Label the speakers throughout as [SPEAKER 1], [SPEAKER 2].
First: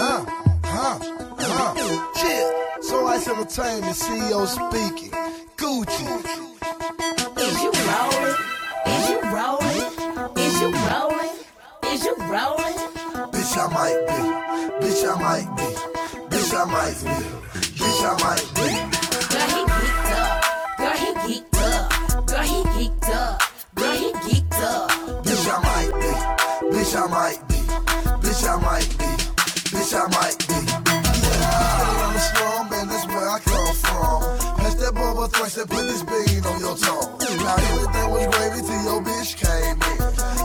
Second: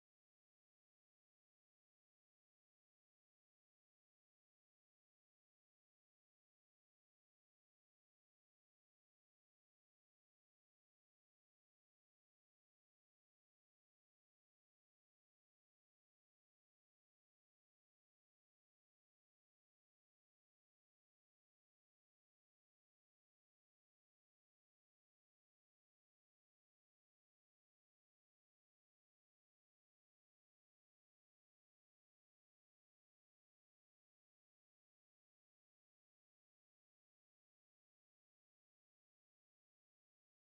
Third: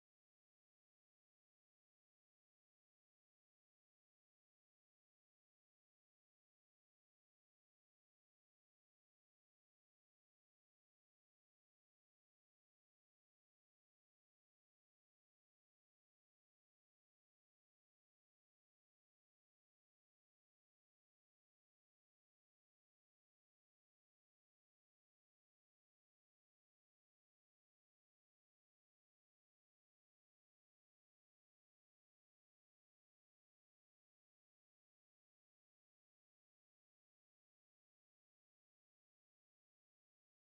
[SPEAKER 1] Uh huh, huh. Yeah. So I entertainment CEO speaking. Gucci, is you rolling? Is you rolling? Is you rolling? Is you rolling? Bitch, I might be. Bitch, I might be. Bitch, I might be. Bitch, I might be. Girl, he geeked up. Girl, he geeked up. Girl, he geeked up. Girl, he geeked up. Bitch, I might be. Bitch, I might be. Bitch, I might be. Bitch, I might be. I'm a slum, and that's where I come from. Pass that bubble thrice and put this bean on your tongue. Now everything was gravy till your bitch came in.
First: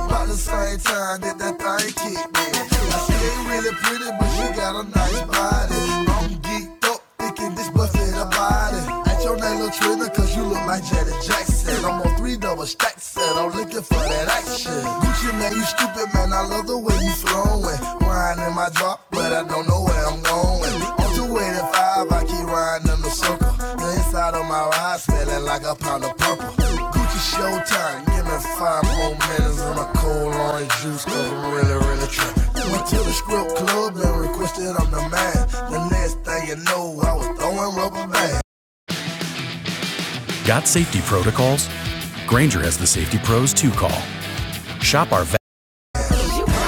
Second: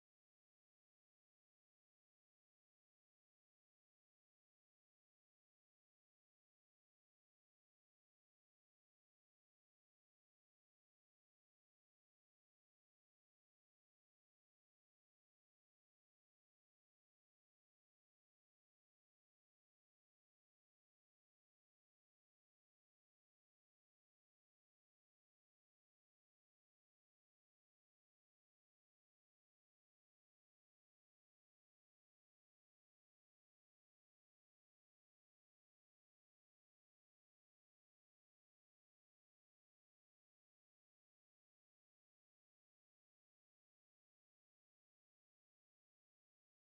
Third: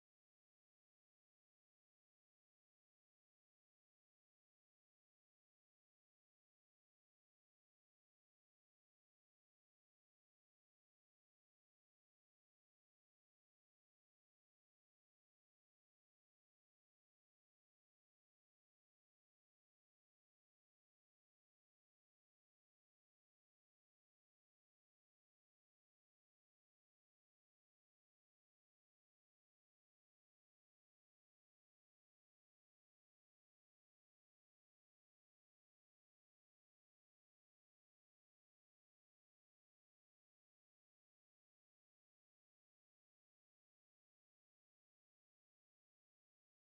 [SPEAKER 1] About the same time that that thing kicked me. Now she ain't really pretty, but she got a nice body. I'm geeked up, thinking this busted her body. Ain't your name Latrina, cause you look like Janet Jackson. I'm on three double stacks, and I'm looking for that action. Gucci man, you stupid man, I love the way you flowing. Wine in my drop, but I don't know where I'm going. On 285, I keep riding in the circle. The inside of my ride smelling like a pound of purple. Gucci Showtime, give me five more minutes and a cold orange juice, cause I'm really, really tripping. Went to the strip club and requested i the man. The next thing you know, I was throwing rubber bands. Got safety protocols? Granger has the safety pros to call. Shop our Creep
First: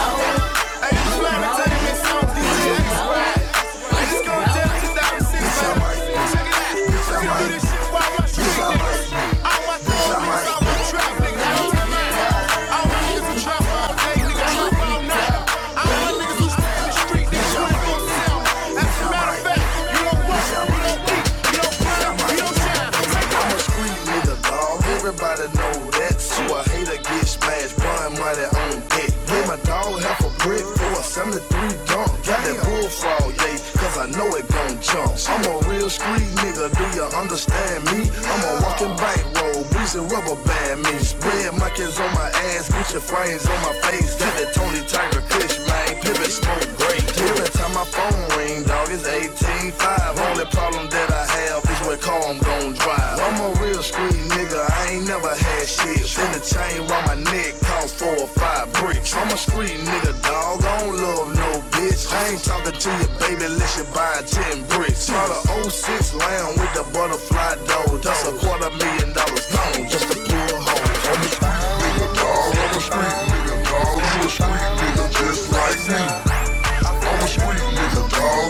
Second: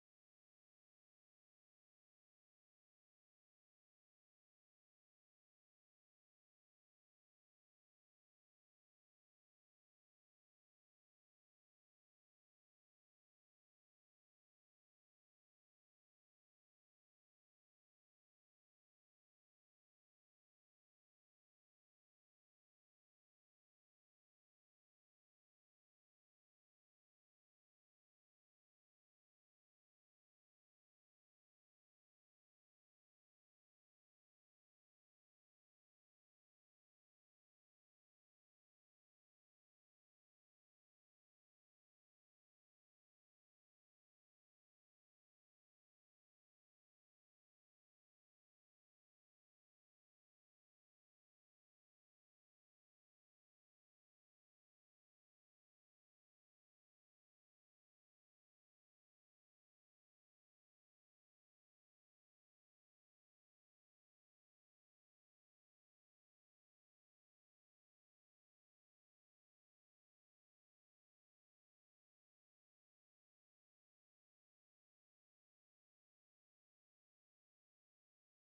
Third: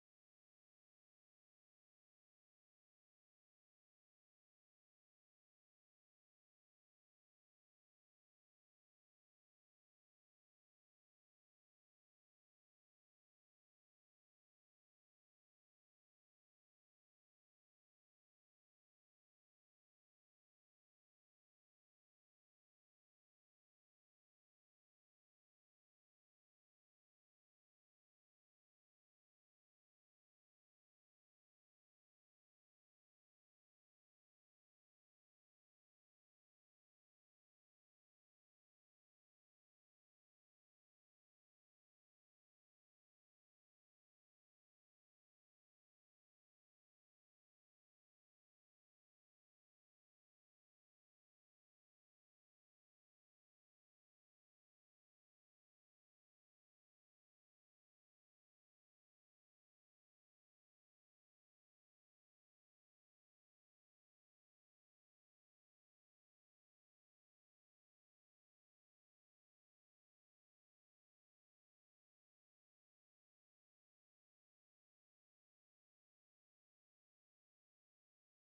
[SPEAKER 1] nigga dog, everybody know that. So a hater get smashed, run money on deck. Give my dog half a brick for a 73 dunk. Got that bullfrog, yeah, cause I know it gon' jump. I'm a real street nigga, do you understand me? I'm a walking bankroll, breezy rubber band me. Spread monkeys on my ass, Gucci frames on my face. Got that Tony Tiger Kush, man, pivot smoke great. Every time my phone ring, dog, it's 18.5. Only problem that I have Bitch, with car I'm gon' drive. I'm a real street nigga, I ain't never had shit. Spin the chain round my neck, cost four or five bricks. I'm a street nigga, dog. I don't love no bitch. I ain't talking to your baby unless you buy ten bricks. Call a '06 lamb with the butterfly dough. That's a quarter million dollars gone just to pull a hoe. I'm a,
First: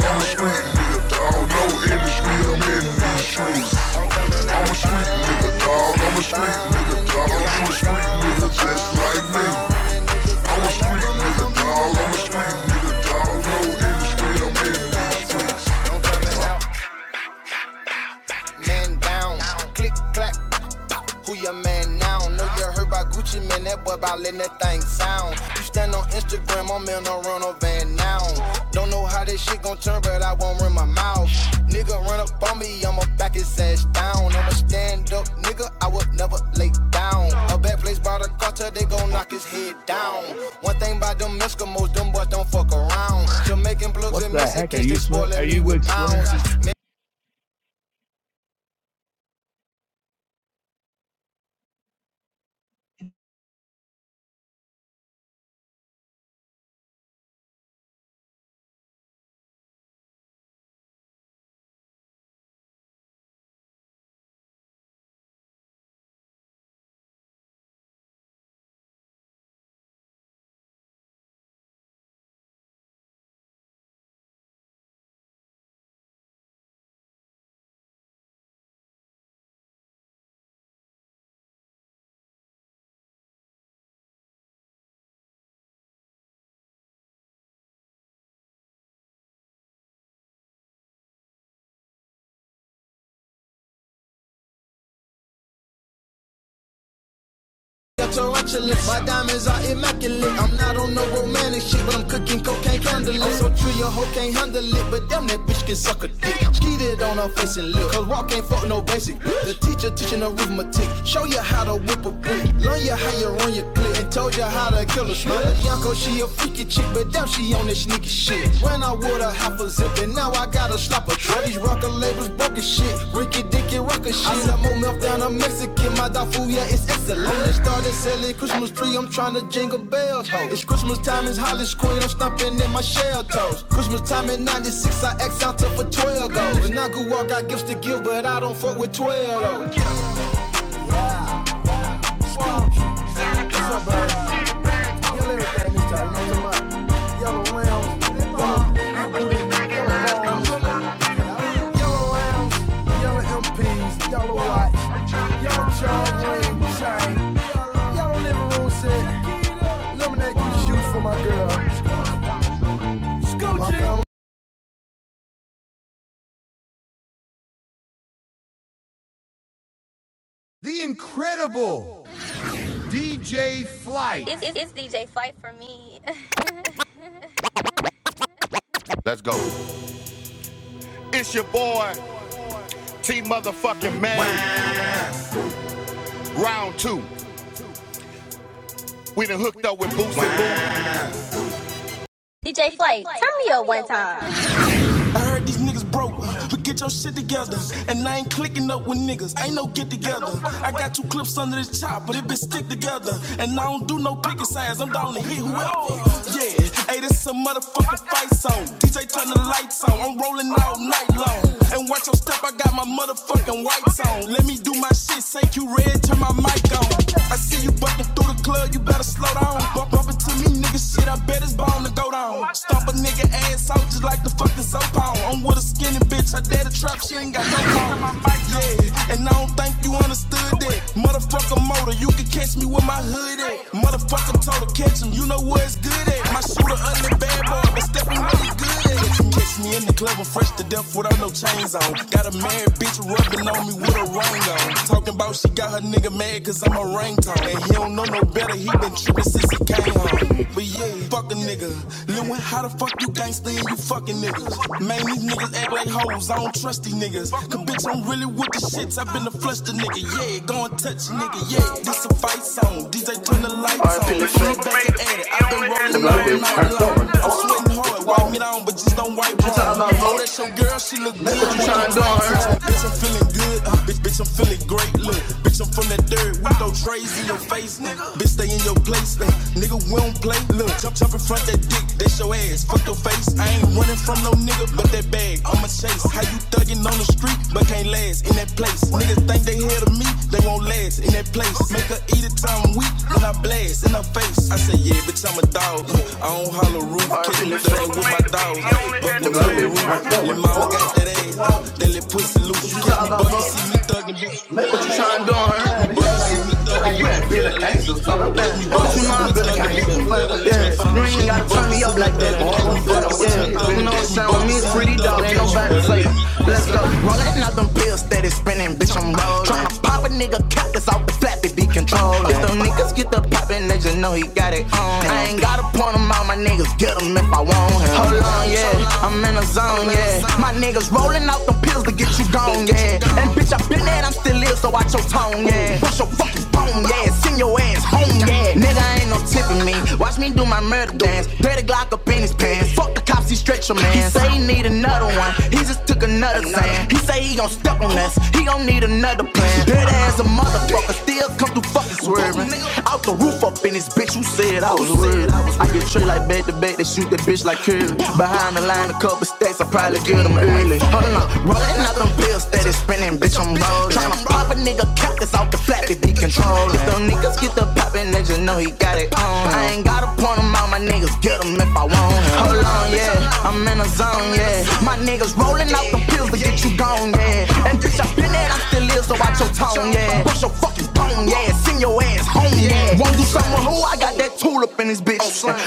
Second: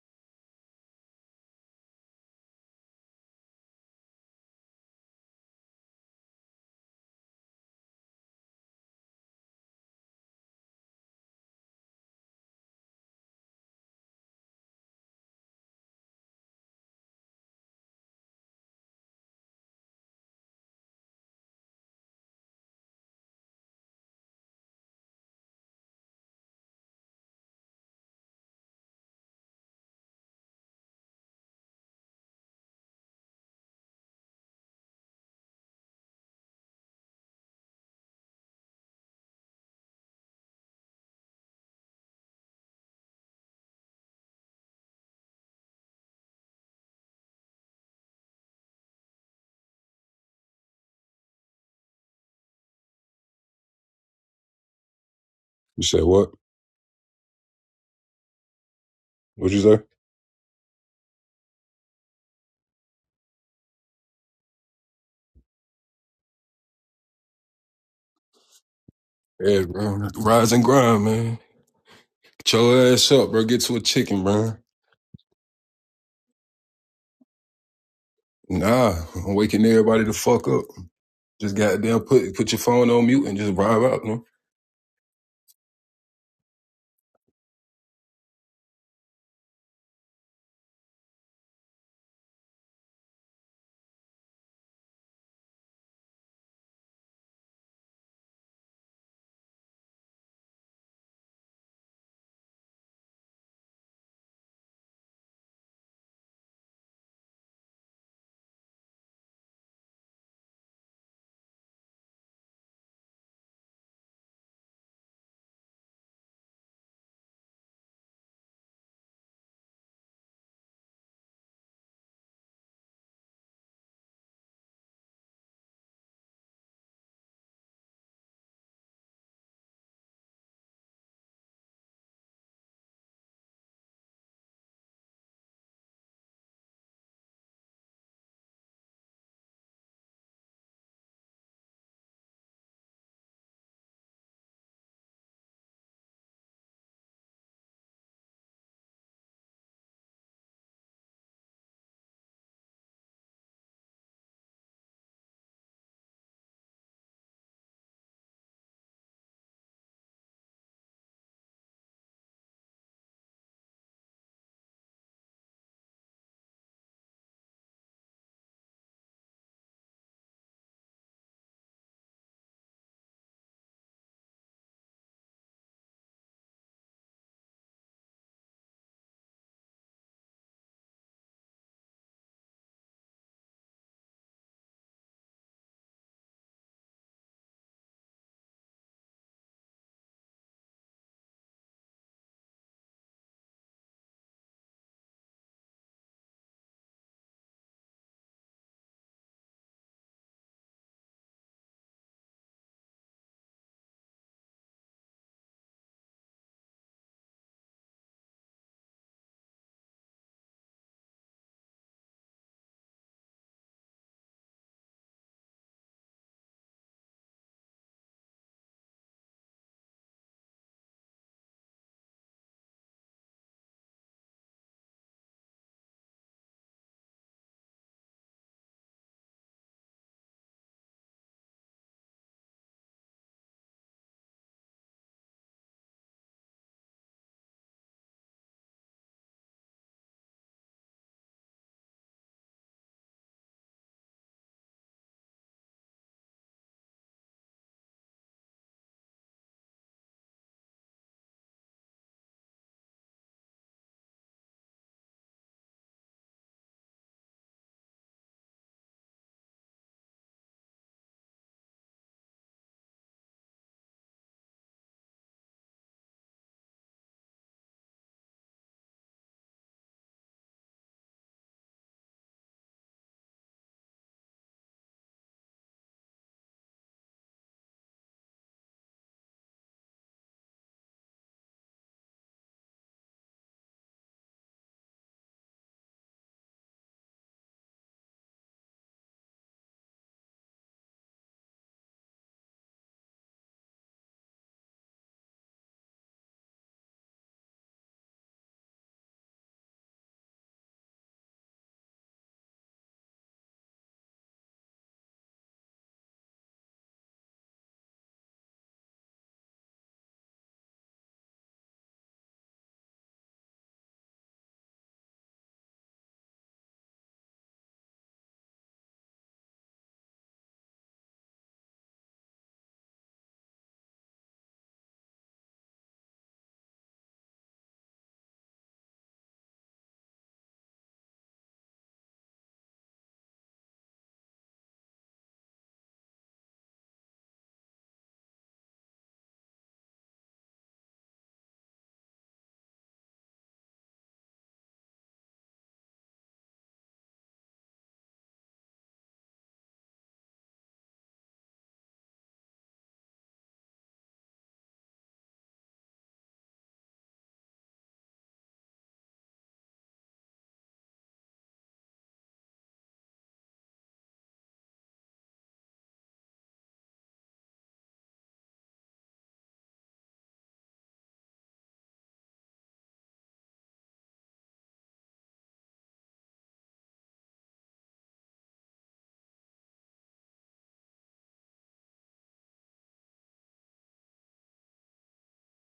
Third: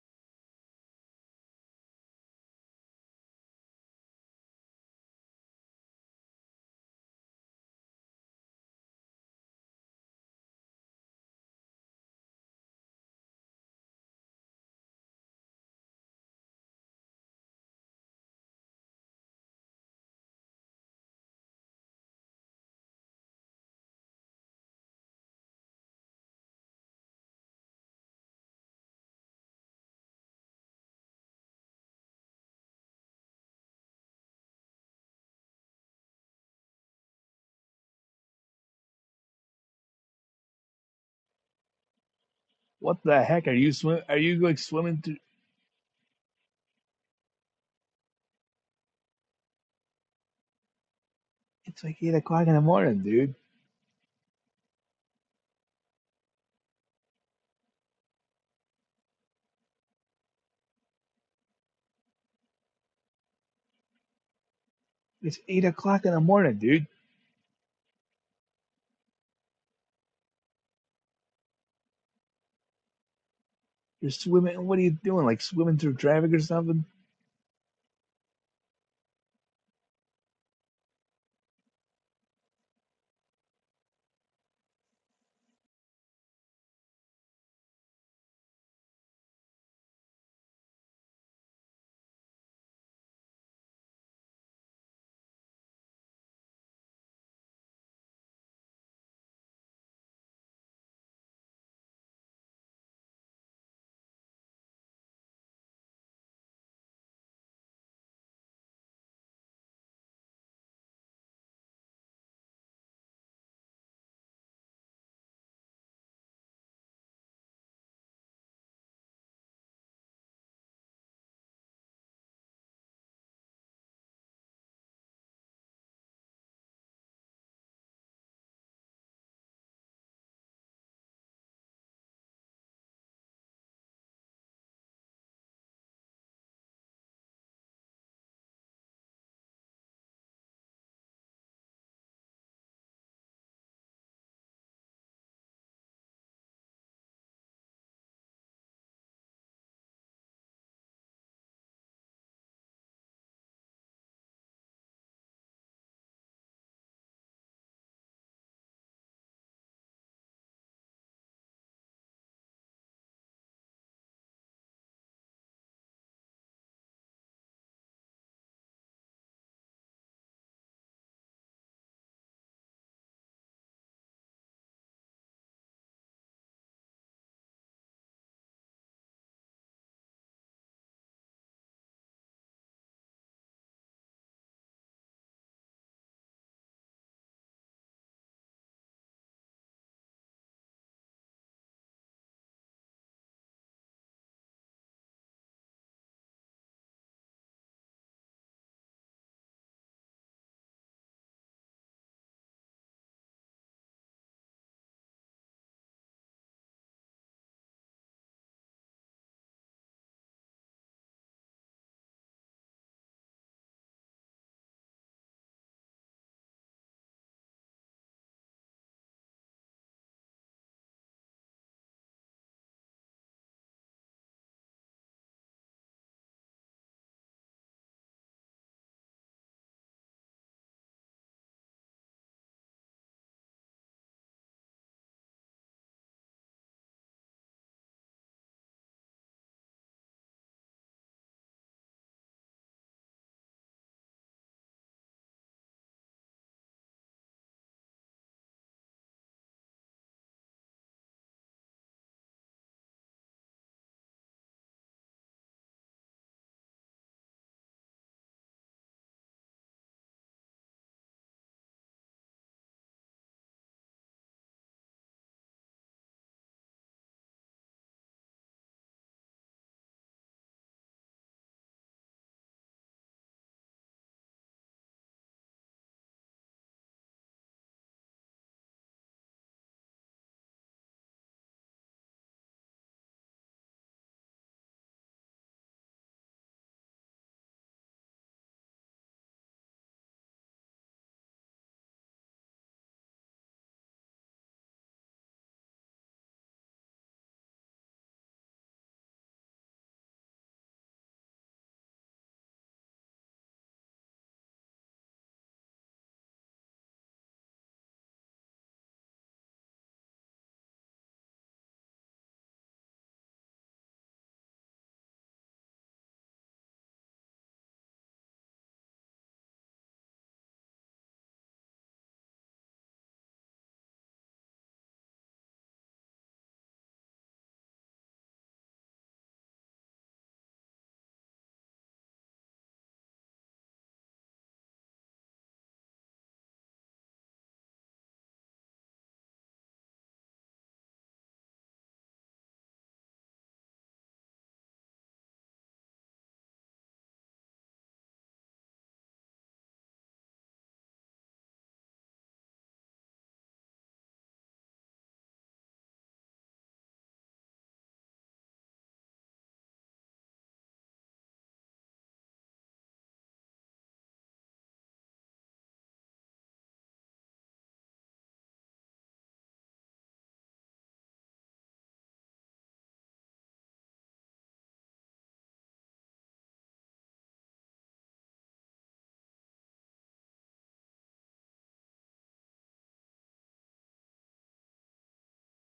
[SPEAKER 1] I'm a street nigga, dog. No industry, I'm in these streets. I'm a street nigga, dog. I'm a street nigga, dog. I'm a street nigga just like me. I'm a street nigga, dog. I'm a street nigga, dog. No industry, I'm in these streets. Man down, click clack, Who your man now? Know you heard by Gucci, man. That boy about letting that thing sound. You stand on Instagram, I'm in a rental van now. Don't know how this shit gon' turn, but I won't run my mouth. Nigga run up on me, I'ma back his ass down. I'ma stand up, nigga, I would never lay down. A bad place brought a carter, they gon' knock his head down. One thing about them Eskimos, them boys don't fuck
[SPEAKER 2] What the
[SPEAKER 1] around.
[SPEAKER 2] heck are you
[SPEAKER 1] Jamaican
[SPEAKER 2] swim?
[SPEAKER 1] plugs
[SPEAKER 2] Are
[SPEAKER 1] What and
[SPEAKER 2] you
[SPEAKER 1] the
[SPEAKER 2] like
[SPEAKER 1] heck are Mexicans, they you
[SPEAKER 2] swimming through?
[SPEAKER 1] Are me you with pounds.
[SPEAKER 2] It's like eight o'clock in the morning, dude.
[SPEAKER 3] You said what? What'd you say?
[SPEAKER 2] It's eight o'clock in the morning, dude.
[SPEAKER 3] Yeah, bro. Rise and grind, man. Get your ass up, bro. Get to a
[SPEAKER 2] You're
[SPEAKER 3] chicken, bro.
[SPEAKER 2] swimming. What are you doing? Like swimming through traffic or something?
[SPEAKER 3] Nah, I'm waking everybody the fuck up. Just goddamn put put your phone on mute and just vibe out, man.
[SPEAKER 1] on her face and look. Cause rock ain't fuck no basic. The teacher teaching arithmetic. Show you how to whip a brick. Learn you how you run your clip. And told you how to kill a slut. Yanko, she a freaky chick, but damn, she on this sneaky shit. Ran out with a half a zip, and now I gotta slap a trap. These rocker labels broke as shit. Ricky Dicky Rocker shit. I sell more milk down a Mexican. My dog yeah, it's excellent. They started selling Christmas tree. I'm trying to jingle bells. Ho. It's Christmas time, it's Hollis Queen. I'm stomping in my shell toes. Christmas time in 96, I X out to for 12 goals. And I grew up, got gifts to give, but I don't fuck with 12 though. With boots I heard these niggas broke, but get your shit together. And I ain't clicking up with niggas, ain't no get together. I got two clips under this chop, but it been stick together. And I don't do no picking sides, I'm down to hit whoever. Yeah, hey, this a motherfucking fight zone. DJ turn the lights on, I'm rolling all night long. And watch your step, I got my motherfucking whites on. Let me do my shit, say you red, turn my mic on. I see you bucking through the club, you better slow down. Bump up into me, nigga, shit, I bet it's bound to go down on. Stomp a nigga ass out just like the fucking soap on. I'm with a skinny bitch, her daddy trap, she ain't got no phone. Yeah, and I don't think you understood that. Motherfucker motor, you can catch me with my hood at. Motherfucker total catch him, you know where it's good at. My shooter ugly bad boy, but stepping really good. Catch me in the club, I'm fresh to death without no chains on. Got a married bitch rubbing on me with a ring on. Talking about she got her nigga mad cause I'm a ringtone. And he don't know no better, he been tripping since he came home. But yeah, fuck a nigga. Lewin, how the fuck you gangsta and you fucking niggas? Man, these niggas act like hoes, I don't trust these niggas. Cause bitch, I'm really with the shits, I've been a flush the nigga. Yeah, go and touch a nigga, yeah. This a fight song, DJ turn the lights on. Flip back and add it, I've been rolling all night long. I'm sweating hard hard. Wipe me down, but just don't wipe hard. Oh, that's your girl, she look good. what you trying to do, huh? Bitch, I'm feeling good. Uh, bitch, bitch, I'm feeling great. Look, bitch, I'm from that dirt. We throw trays in your face, nigga. Bitch, stay in your place, nigga. Nigga, we don't play. Look, jump, jump in front that dick. That's your ass. Fuck your face. I ain't running from no nigga, but that bag. I'ma chase. How you thuggin' on the street, but can't last in that place. Niggas think they ahead of me, they won't last in that place. Make her eat it till I'm weak, then I blast in her face. I say, yeah, bitch, I'm a dog. I don't holler roof, kicking the dog with my dog. Up the roof, let my own got that ass. That little pussy loose, you can't be bugging, see me thuggin', bitch. Green gotta turn me up like that. Yeah, you know what I'm saying? With me, it's pretty dog. Ain't nobody play. Let's go. Rollin' out them pills steady spinning, bitch. I'm rollin'. Tryna pop a nigga cap that's off the flat to be controlled. If them niggas get the poppin', they just know he got it on. I ain't gotta point him out, my nigga, if I want him. Hold on, yeah. I'm in a zone, yeah. My niggas rollin' out them pills to get you gone, yeah. And bitch, I been there, I'm still here, so watch your tone, yeah. Push your fucking bone, yeah. Send your ass home, yeah. Nigga, ain't no tipping me. Watch me do my murder. Better ass. Fuck with your man. He nuts, a pet as a motherfucker swerving. It all was weird. I like curly, trying to cut them early. Hold on, rollin' that is Spanish, I'm rollin'. Tryna pop a nigga cap that's off the flat that he If Them niggas get the poppin', they just know he got it on. I ain't gotta point him out, my niggas get him if I want him. Hold on, yeah, I'm in a zone, yeah. My niggas rollin' out the pills to get you gone, yeah. And this your thin ass, I still live, so watch your tongue, yeah. Bust your fucking bone, yeah. Send your ass home, yeah. Wanna do something with who? I got that tulip in this bitch.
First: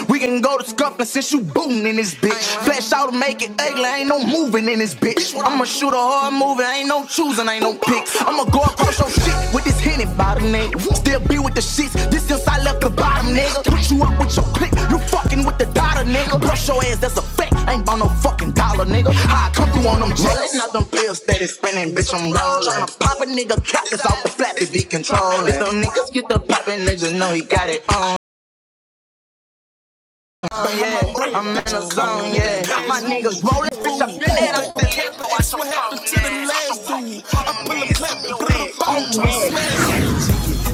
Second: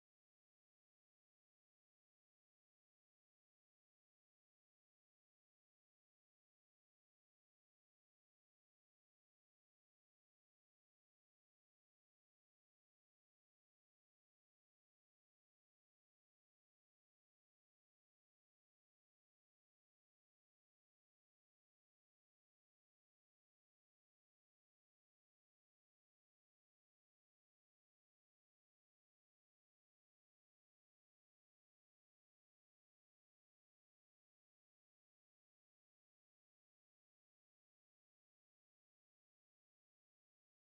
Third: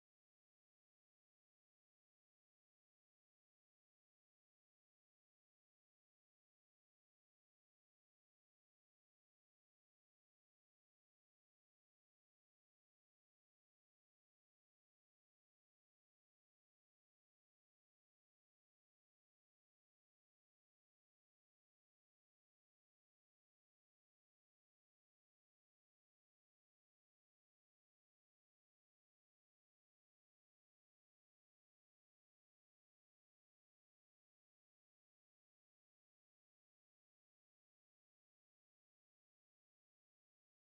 [SPEAKER 1] We can go to scuffling since you booting in this bitch. Flash out to make it ugly, ain't no moving in this bitch. I'ma shoot a hard movie, ain't no choosing, ain't no picks. I'ma go across your shit with this henny by the neck. Still be with the shits. This since I left the bottom, nigga. Put you up with your clique, you fucking with the daughter, nigga. Brush your ass, that's a fact. Ain't bout no fucking dollar, nigga. How I come through on them jealous, not them pills that is spinning, bitch. I'm low. Tryna pop a nigga cap, that's off the flat to be controlled. If them niggas get the poppin', niggas know he got it on. Yeah, I'm in the zone, yeah. My niggas rollin', bitch, I'm dead. I'm dead. I swear to the last. I pull a clap and put it on to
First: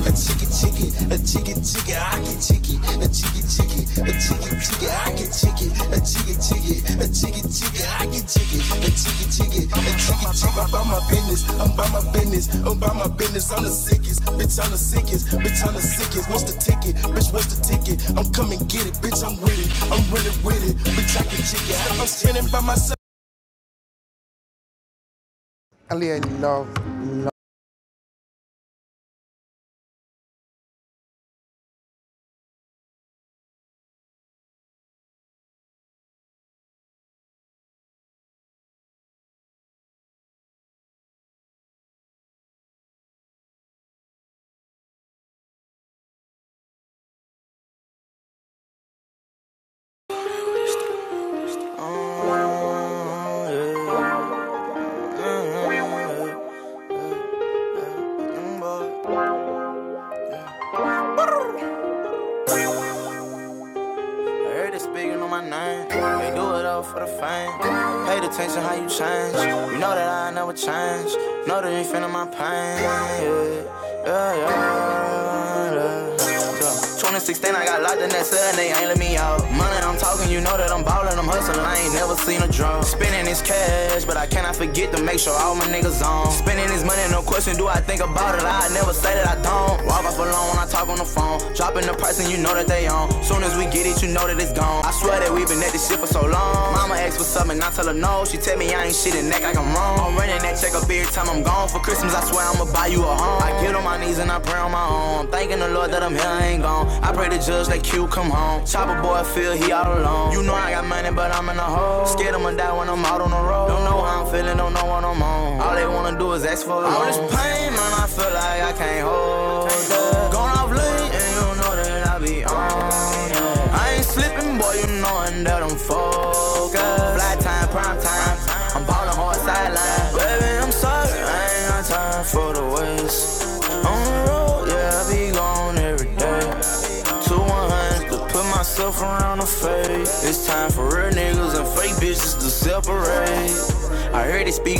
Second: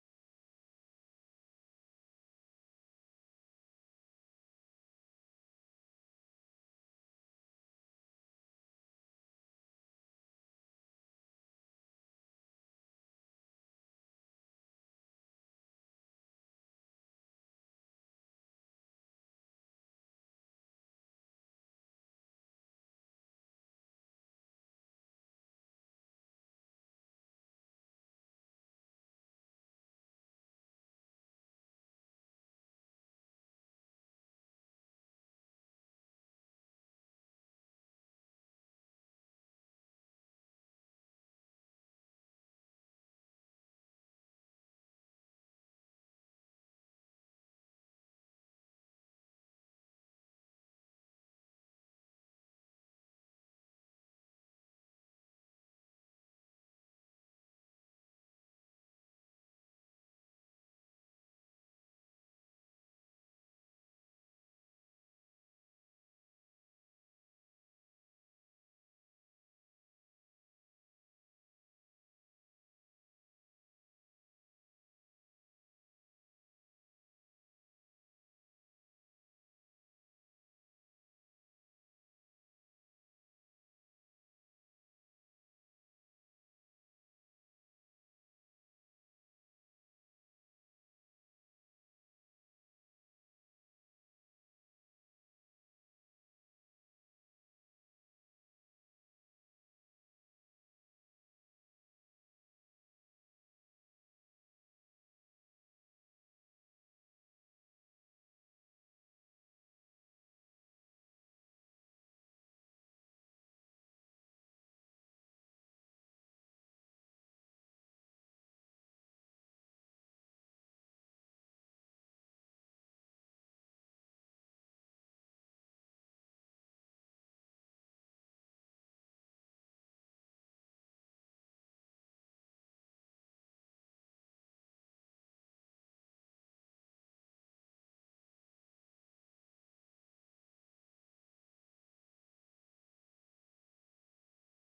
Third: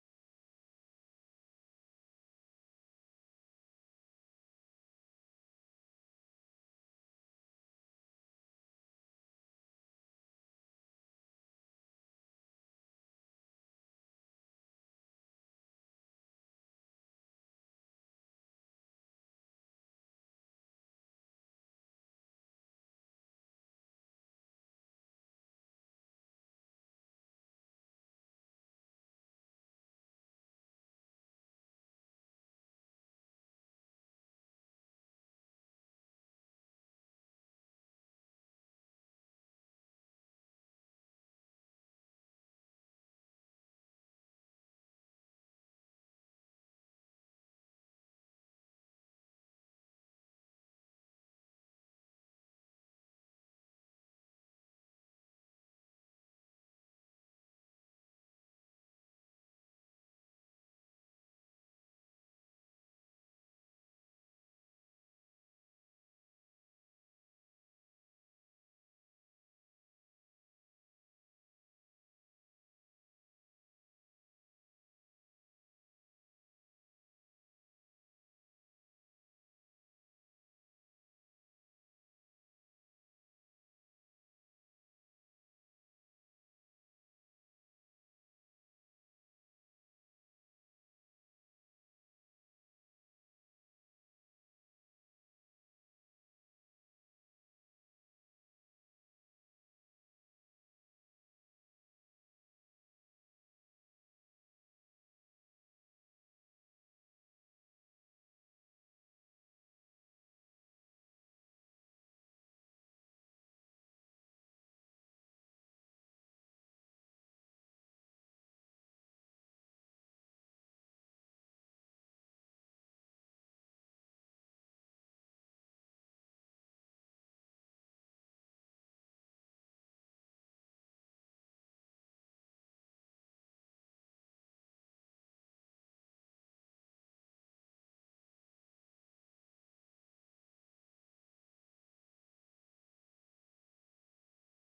[SPEAKER 1] A chicken, chicken, a chicken, chicken, I get chicken, a chicken, chicken, a chicken, chicken, I get chicken, a chicken, chicken, a chicken, chicken, I get chicken, a chicken, chicken, a chicken, chicken. I'm by my business, I'm by my business, I'm by my business. I'm the sickest, bitch. I'm the sickest, bitch. I'm the sickest. What's the ticket, bitch? What's the ticket? I'm coming get it, bitch. I'm with it, I'm really with it, bitch. I get chicken. I'm standing by myself. I heard they speaking on my name. They do it all for the fame. Pay attention how you change. You know that I never change. Know that you feeling my pain. Yeah, yeah, yeah. yeah. yeah. 2016, I got locked in that cell and they ain't let me out. Money, I'm talking, you know that I'm ballin', I'm hustling, I ain't never seen a drum. Spending this cash, but I cannot forget to make sure all my niggas on. Spending this money, no question, do I think about it? I never say that I don't. Walk off alone when I talk on the phone phone. Dropping the price and you know that they on. Soon as we get it, you know that it's gone. I swear that we have been at this shit for so long. Mama asks what's up and I tell her no. She tell me I ain't shit and act like I'm wrong. I'm running that check up every time I'm gone. For Christmas, I swear I'ma buy you a home. I get on my knees and I pray on my own. I'm thanking the Lord that I'm here, I ain't gone. I pray the judge that Q come home. Chopper boy, feel he all alone. You know I got money, but I'm in a hole. Scared I'ma die when I'm out on the road. Don't know how I'm feeling, don't know what I'm on. All they they wanna do is ask for it. All this pain, man, I feel like I can't hold it. Gone off late, and you know that I be on it. I ain't slipping, boy, you knowin' that I'm focused. Fly time, prime time, I'm ballin' hard sideline. Baby, I'm sorry, I ain't got time for the waste. On the road, yeah, I be gone every day. Two one hundred put myself around the fade. It's time for real niggas and fake bitches to separate. I heard they speaking